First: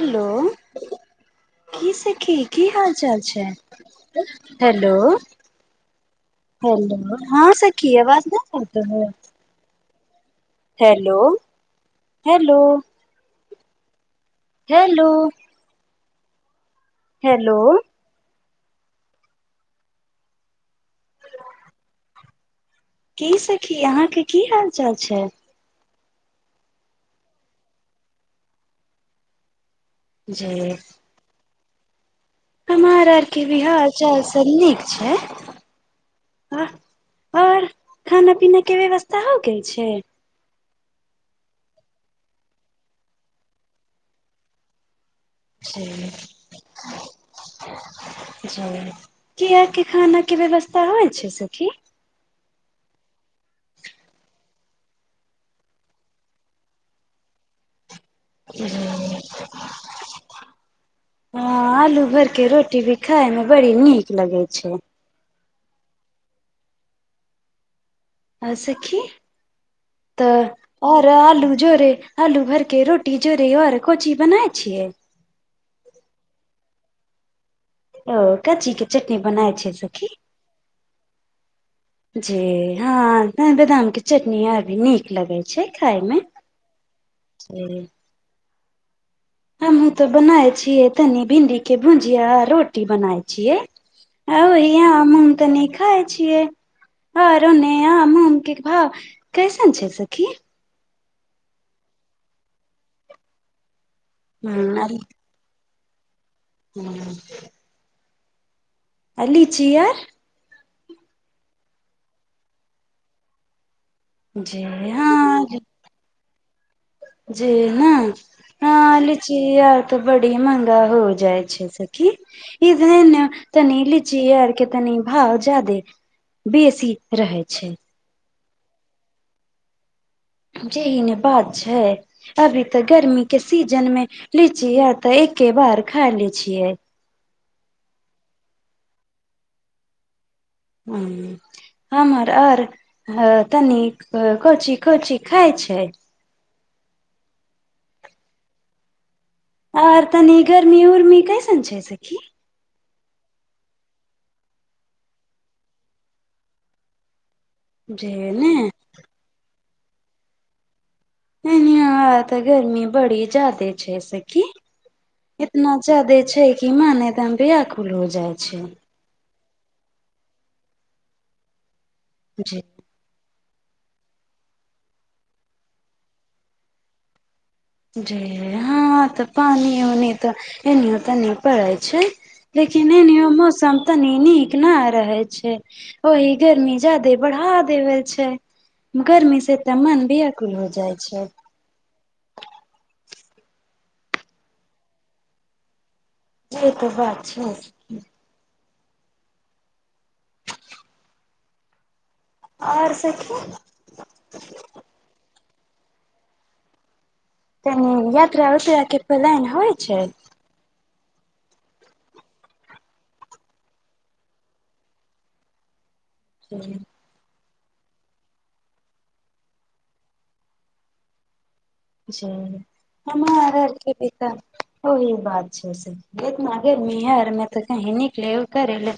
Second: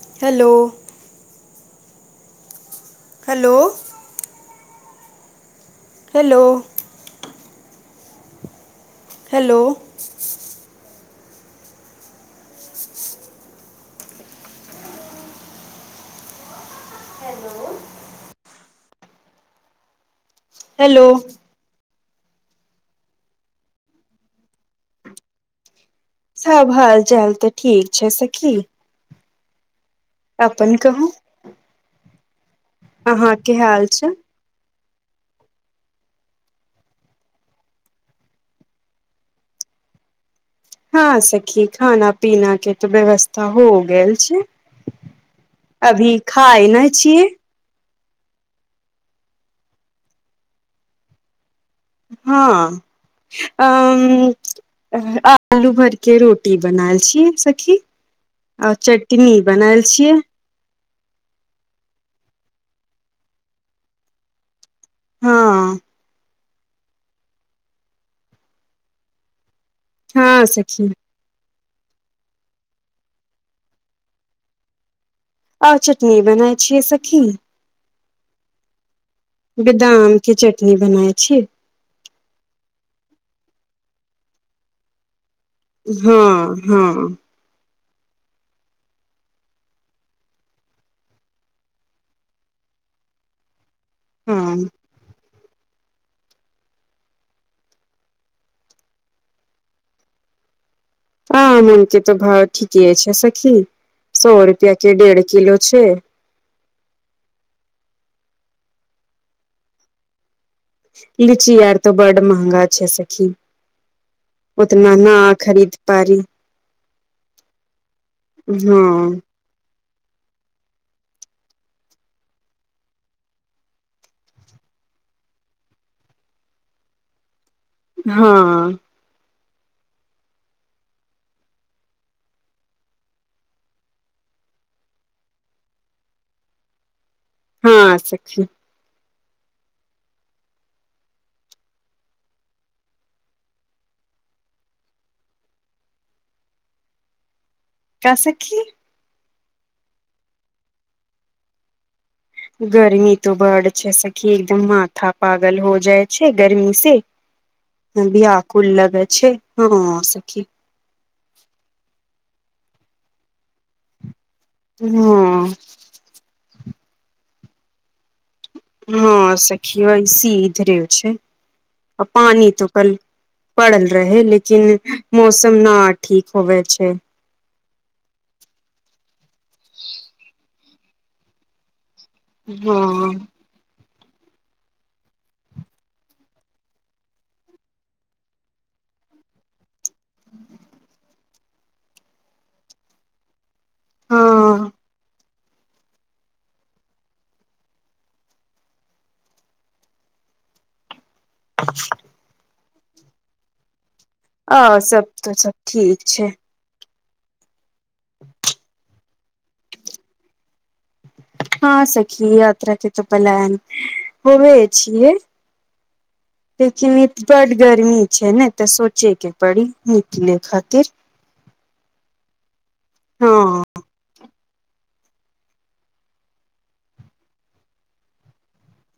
Hello की सखी की हाल चाल छै हेलो हैलो हेलो हेलो हँ सखी आवाज नहि hello hello hello hello hello hello की सखी अहाँके की हाल चाल छै सब हाल चाल तऽ ठीक छै सखी जे अपन कहू हमार आरके अहाँके भि हाल छै चाल सब नीक छै पर खाना पीना के व्यवस्था हो गेल छै हँं सखी खाना पीना के तऽ व्यवस्था हो गेल छै जी अभी खाइ नै छियै जी की आहँके खाना के व्यवस्था होइ छै सखी हँ अ आलू भरके रोटी बनाएल छी सखी आ चटनी बनाय छियै हँ आलू भर के रोटी भी खायमे बड़ी नीक लगै छै हँ आ सखी तऽ हँ सखी आओर आलू जोरे आलू भर के रोटी जोरे आओर को ची बनाय छियै आओर चटनी बनाय छियै सखी ओ का ची के चटनी बनाय छै सखी बेदाम के चटनी बनाय छियै जी हँ बेदाम के चटनी अभी नीक लगै छै हँ खायमे हँ हमहूँ तऽ बनाय छियै तनी भिंडी के भुंजिया रोटी बनाय छियै हँ आय यहाँ मन तनी खाय छियै आओर ओने आम उम के भाव कैसन छै सखी आम उम के तऽ भाव ठीके छै सखी सौ रुपयाके डेढ़ किलो छै ह्म आ लीची यार लीची यार तऽ बड्ड महँगा छै सखी जे उतना न खरीद पारी जी ने न हँ लीची आर तऽ बड़ी महंगा हो जाइ छै सखी कि इधर न तनी लीची आर के तनी भाव जादे बेसी रहै छै हाँ जेही ने बात छै अभी तऽ गर्मी के सीजन मे लीची अतै एके बार खाय ले छियै हाँ सखी उं हमर आर तनी कोंची कोंची खाइब छै का सखी आओर तनी गर्मी उर्मी कैसन छै सखी गर्मी तऽ बड्ड छै सखी एकदम माथा पागल हो जाइ छै गर्मी से अभी जे ने व्याकुल लगै छै हाँ सखी नहि न य तऽ गर्मी बड़ी ज्यादे छै सखी कि हँ इतना जादे छै कि मन एदम व्याकुल हो जाय हाँ सखी ऐसी इधरे छै आ पानी जी तऽ कल पड़ल रहे लेकिन मौसम न ठीक होवे छै जे हाँ तऽ पानी ओनी तऽ एनीओ तनी पड़ै छै लेकिन हँ एनियों मौसम तनी नीक न रहे छै ओहि गर्मी जादे बढ़ा देवै छै गर्मी से तऽ मन व्याकुल हो जाइ छै हाँ ई तऽ बात छै [inaudible] आओर सखी आओर सब तऽ सब ठीक छै तनी यात्रा उतरा के पलायन होइ छै हाँ सखी यात्रा के तऽ पलान होबै छियै देख किन बड गर्मी छै ने तऽ सोचे के पड़ी निकले खातिर हँ आरके पीता ओ ई बात छै एतनादेरमे यारमे तऽ क निकले कर ले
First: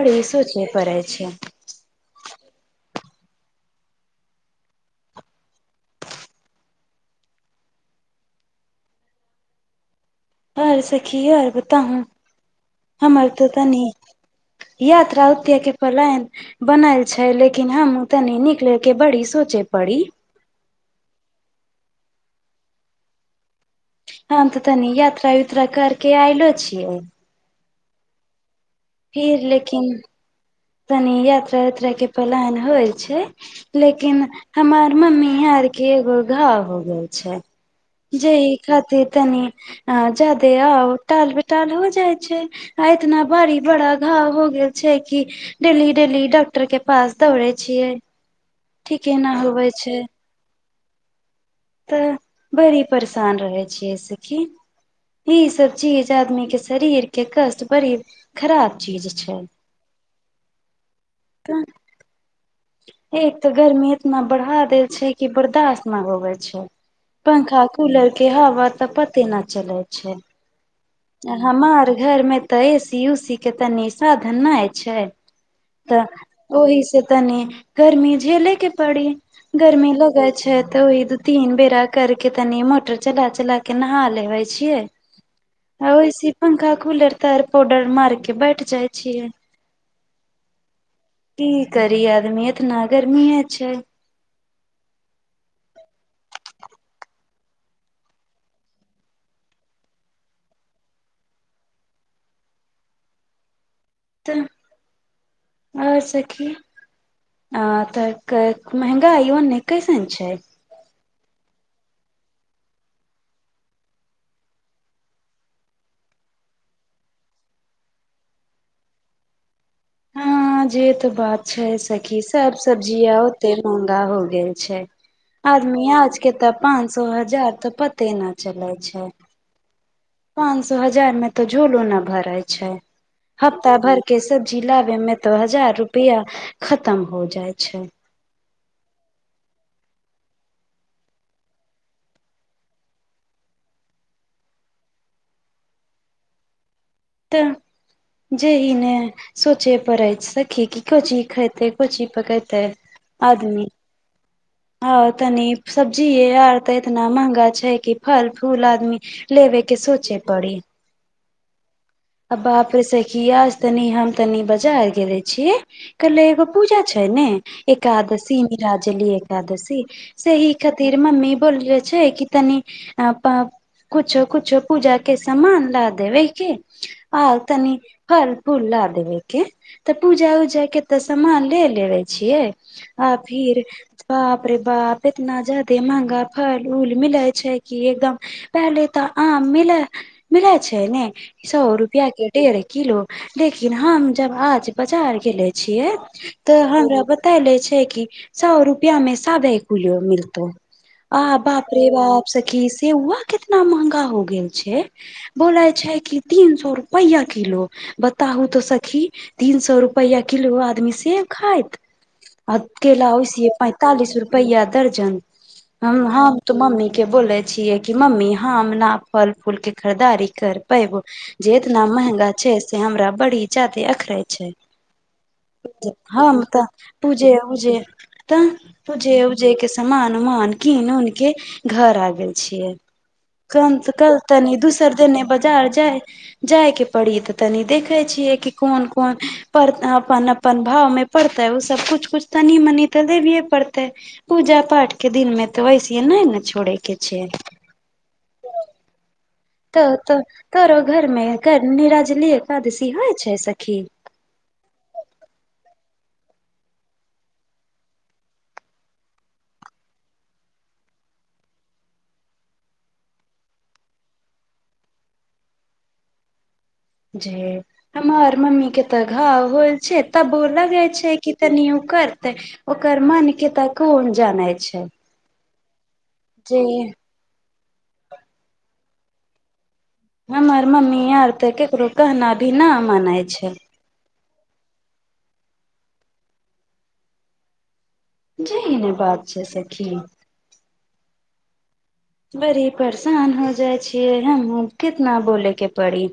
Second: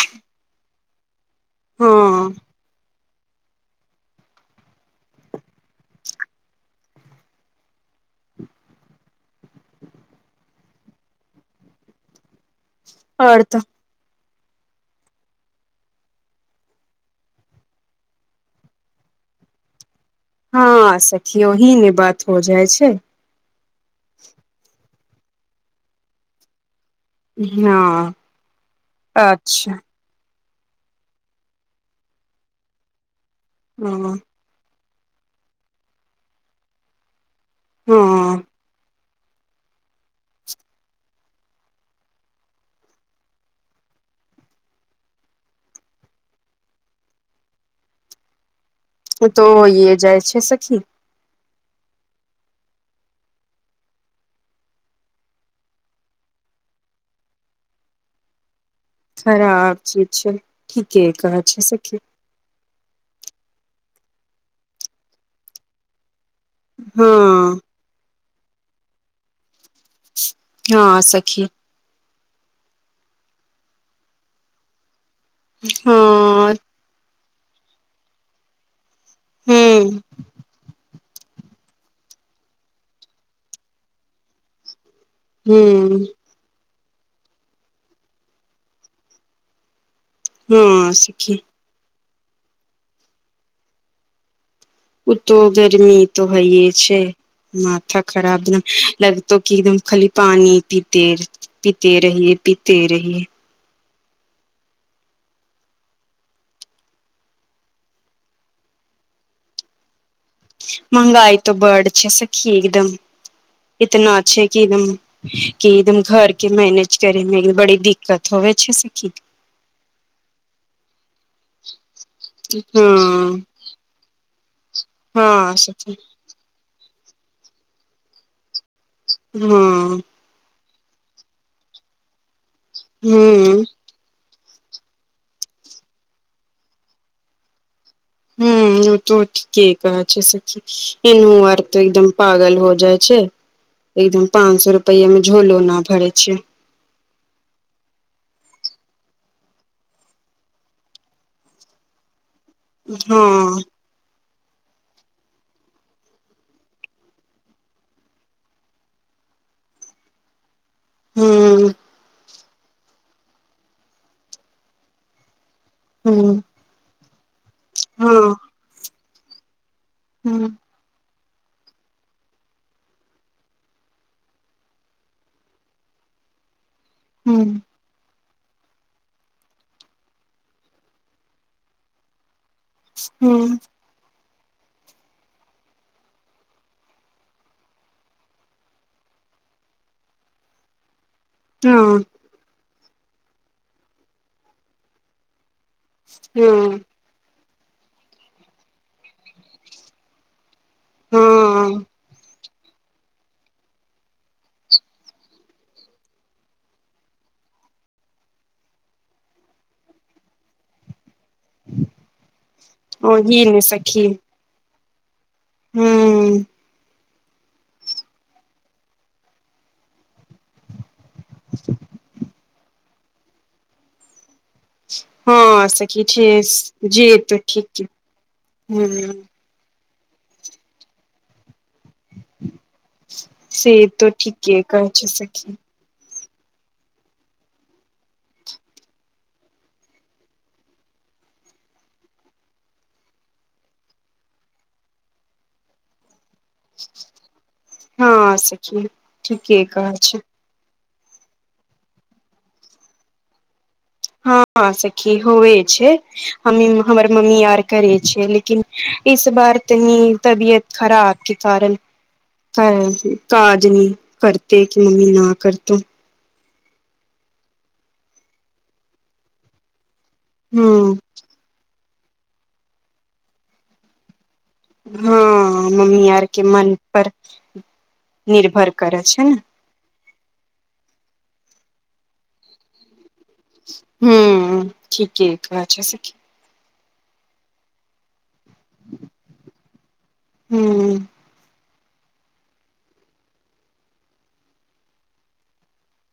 पैसो छै परै छै हाँ आओर सखी ओर बता हू हमर तऽ तनि [inaudible] यात्रा उतय के पलायन बनल छै लेकिन हम उ तनी निक ले के बड़ी सोचे बड़ी हाँ सखियऔही नहि बात हो जाइ छै हाँ तऽ तनी यात्रा यूत्र्रा करके आयलो छियै हाँ फिर लेकिन तनि यात्रा उत्रा के प्लान होइ छै ह लेकिन हमर मम्मी यह आर के एगो घाव हो गेल छै जे हँ ई खातिर तनी ज्यादे आउ टाल बेटाल हो जाय छै आ इतना बरी बड़ा घ हो गेल छै कि डेली डेली डॉक्टर के पास दौड़य छियै ठीके एना तो होवै होइए छै जाइ सखी तऽ बड़ी परेशान रहै छियै एहि सखी ई सब चीज आदमी के शरीर के कष्ट बड़ी खराब चीज छै खराब चीज छै ठीके कहै तऽ छी सखी एक तऽ गर्मी इतना बढ़ा देल छै कि बर्दाश्त न हो गेलै हँ पंखा कूलर के हवा तऽ पते न चलै छै हँ सखी हमर घर में तऽ ए सी उ सी के तऽ साधन नहि छै हँ तऽ ओहि से तनी गर्मी झेलेके बड़ी गर्मी हूँ लगै छै तऽ ओहि तीन बेरा करके तनी मोटर चला चला के नहा लेबे छियै आ हूं ओहिसे पंखा कूलर तार पाउडर मार के बैठ जाइ छियै ह्म की करी आदमी ए तऽना गर्मी छै ओ त गरमी त हइए छै माथा खराब एकदम लगतौ क एकदम खाली पानी पीते पीते रहिए पीते रहीयै तऽ ओर सखी आ तऽ महगा आइो नहि कैसन छै महंगाई त बड छै सखी एकदम इतना अच्छा कि एकदम कि एकदम घर के मैनेज करेमे बड़ी दिक्कत हो हो छै सखी हाँ जे त बात छै सखी क सब हँ सब्जीया ओते महंगा हो गेल छै हँ आदमी सखी आज के तऽ पाच सौ हजार तऽ पते न चलै छै ह्म पच सौ हजार मे तो झोलो न भर छै हूं ह्फता भर जिला मे मे तऽ हजार रुपया खतम हो जाइ छै ह्म त ठ कह छै सी एन अर्थ एकदम पागल हो जाइ छै एकदम पाँच सए रुपैयि मे झोलो न भरे छैय तऽ जे ईने सोचे पड़ै सखी की को ची खातै को ची पकतै हँ [unintelligible] [inaudible] ह तनी सब्जी आर ते एतना महंगा छै कि फल फूल आदमी लेबे के सोचे पड़ी हुँ आ बाप र सखिया तनि हम तनी बजार गेले छीये कल्ले हूँ एगो पूजा छ हँ हूँ एकादशी निराजली एकादशी से ही हूँ खातिर मम्मी बले छै कि तनी आप कुछो कुछो पूजा के समान ला देवै आर तनी फल फूला देवे के तऽ पूजा उजा के ते सामान ले लेबे छियै आ हूँ फिर बाप रे बाप इतना जादे महंगा फल उल मिलै छै कि एकदम पहले तऽ ह मिल मिल छै ने सौ हँ रुपआ के डेर किलो लेकिन हम जब आज बाजार गेले छियै तऽ हूँ हमरा बतायले अछि कि सौ रुपआ साबे किलो मिलतै आ बाप रे हँ बाप क से उआ कितना महंगा हो गेल छै बोले छै कि तीन सौ रुपया किलो बताहु तो सखी तीन सौ रुपया किलो आदमी सेब खाइत आकेला ओही ओइसिय ने सखी पैंतालिस रुपैया दर्जन ह हँ हूँ तुमा मि के बोले छीये कि मम्मी ह हम न फल फूल के खरीदारी कर पेब जे इतना महंगा छै से हमरा बड़ी जादे अखरे छै हँ सखी हँ छै तऽ जे पूजे तऽ उजे ठीके तऽ हूँ पूजे उजे समानुमान कीन उनके घर आ गेल छीये से कन त तो कल तनी ठीके कहै दोसर छै दने सखी बजार जाय जाइके पड़ी तऽ तनि देखै छियै कि कोन कोन पर अपन अपन भावमे पड़ते ओ सब कुछ कुछ तनी मनी तऽ देबि पड़तै पूजा पाठ के दिन में तऽ वैसे नहि ने छोड़े के छै हँ सच मे तऽ त तोरो घरमे निराजलीए एकादशी होइ छै सखी हँ सखी होवे छै हम हमर मम्मी आर करे छियै लेकिन इस बार तनी तबियत खराब के कारण क काज न करते कि मम्मी न करतो जे हमर मम्मी के तऽ घाव होल छै त बोलल गय ह छै की तनि उकर करते ओकर मन के तऽ कोन जाने छै हँ मम्मी आर के मन जे पर निर्भर करय छै हमर मम्मी यार तऽ केकरो कहना भी न मान ह हुँ ठीके एकरा जैसे की जी ई नहि बात छै सखी हुँ बड़ी परेशान हो जाइ छियै हम कितना बोलेके पड़ी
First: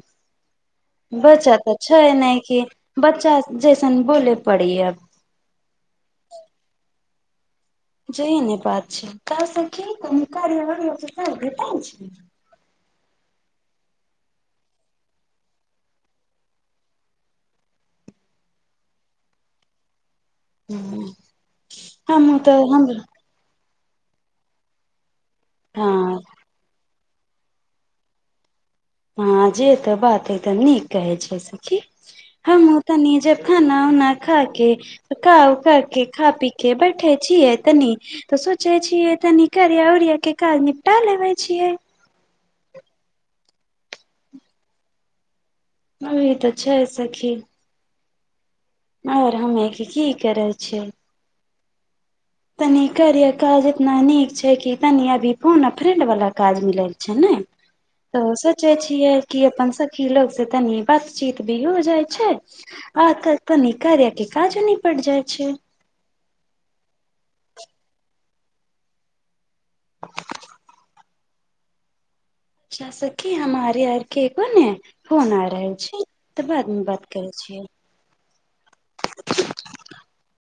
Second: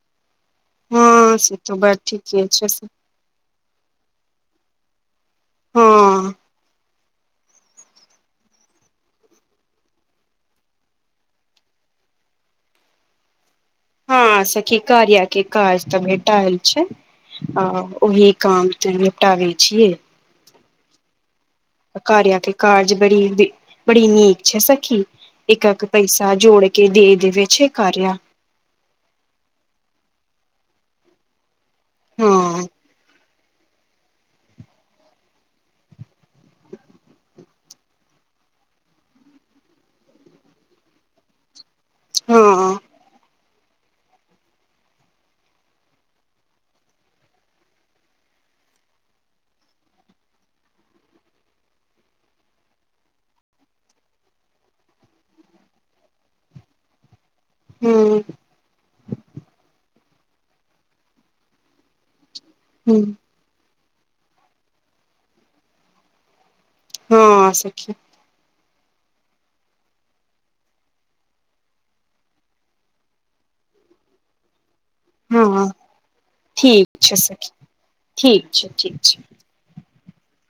हँ से बच्चा तो तऽ बात छै नहि ठीके कि छै सखी। बच्चा जैसन बोले पड़ी अब हँ जइ ने बात छै क कार छै हँ सखी कारियाके काज त भेटायल छै आ ओही काम त निपटाबै छियै हुँ कार्यके कार्ज बड़ी बड़ी नीक छै सखी एक एक हँ पैसा जोड़के देह देवे छै कार्य हँ जे तऽ बात है तऽ नीक कहै छै सखी हम हँ ओ तऽ जे खाना उना खा के पका उका के खा पी के बैठे छियै तनी सोचे छीयै तनी करिया उरिया के काज निपटा लेबे छियै हँ ह ई तऽ छै सखि आउर हमे कि की करै छियै तनी करिय काज इतना नीक छै कि तनी अभी फोन फ्रेड वला काज मिलल छै ने ह तऽ सोचे छियै कि अपन सखी लोक से तनि बातचीत भी हो जाइ छै ह आ तऽ कनि कार्य क काज नीपट जाइ छै हँ सखी शासकी हमारे आरके कोन है फोन आ हँ रहल छै तऽ बादमे ठीक बात छै करै सखी छियै ठीक छै ठीक छै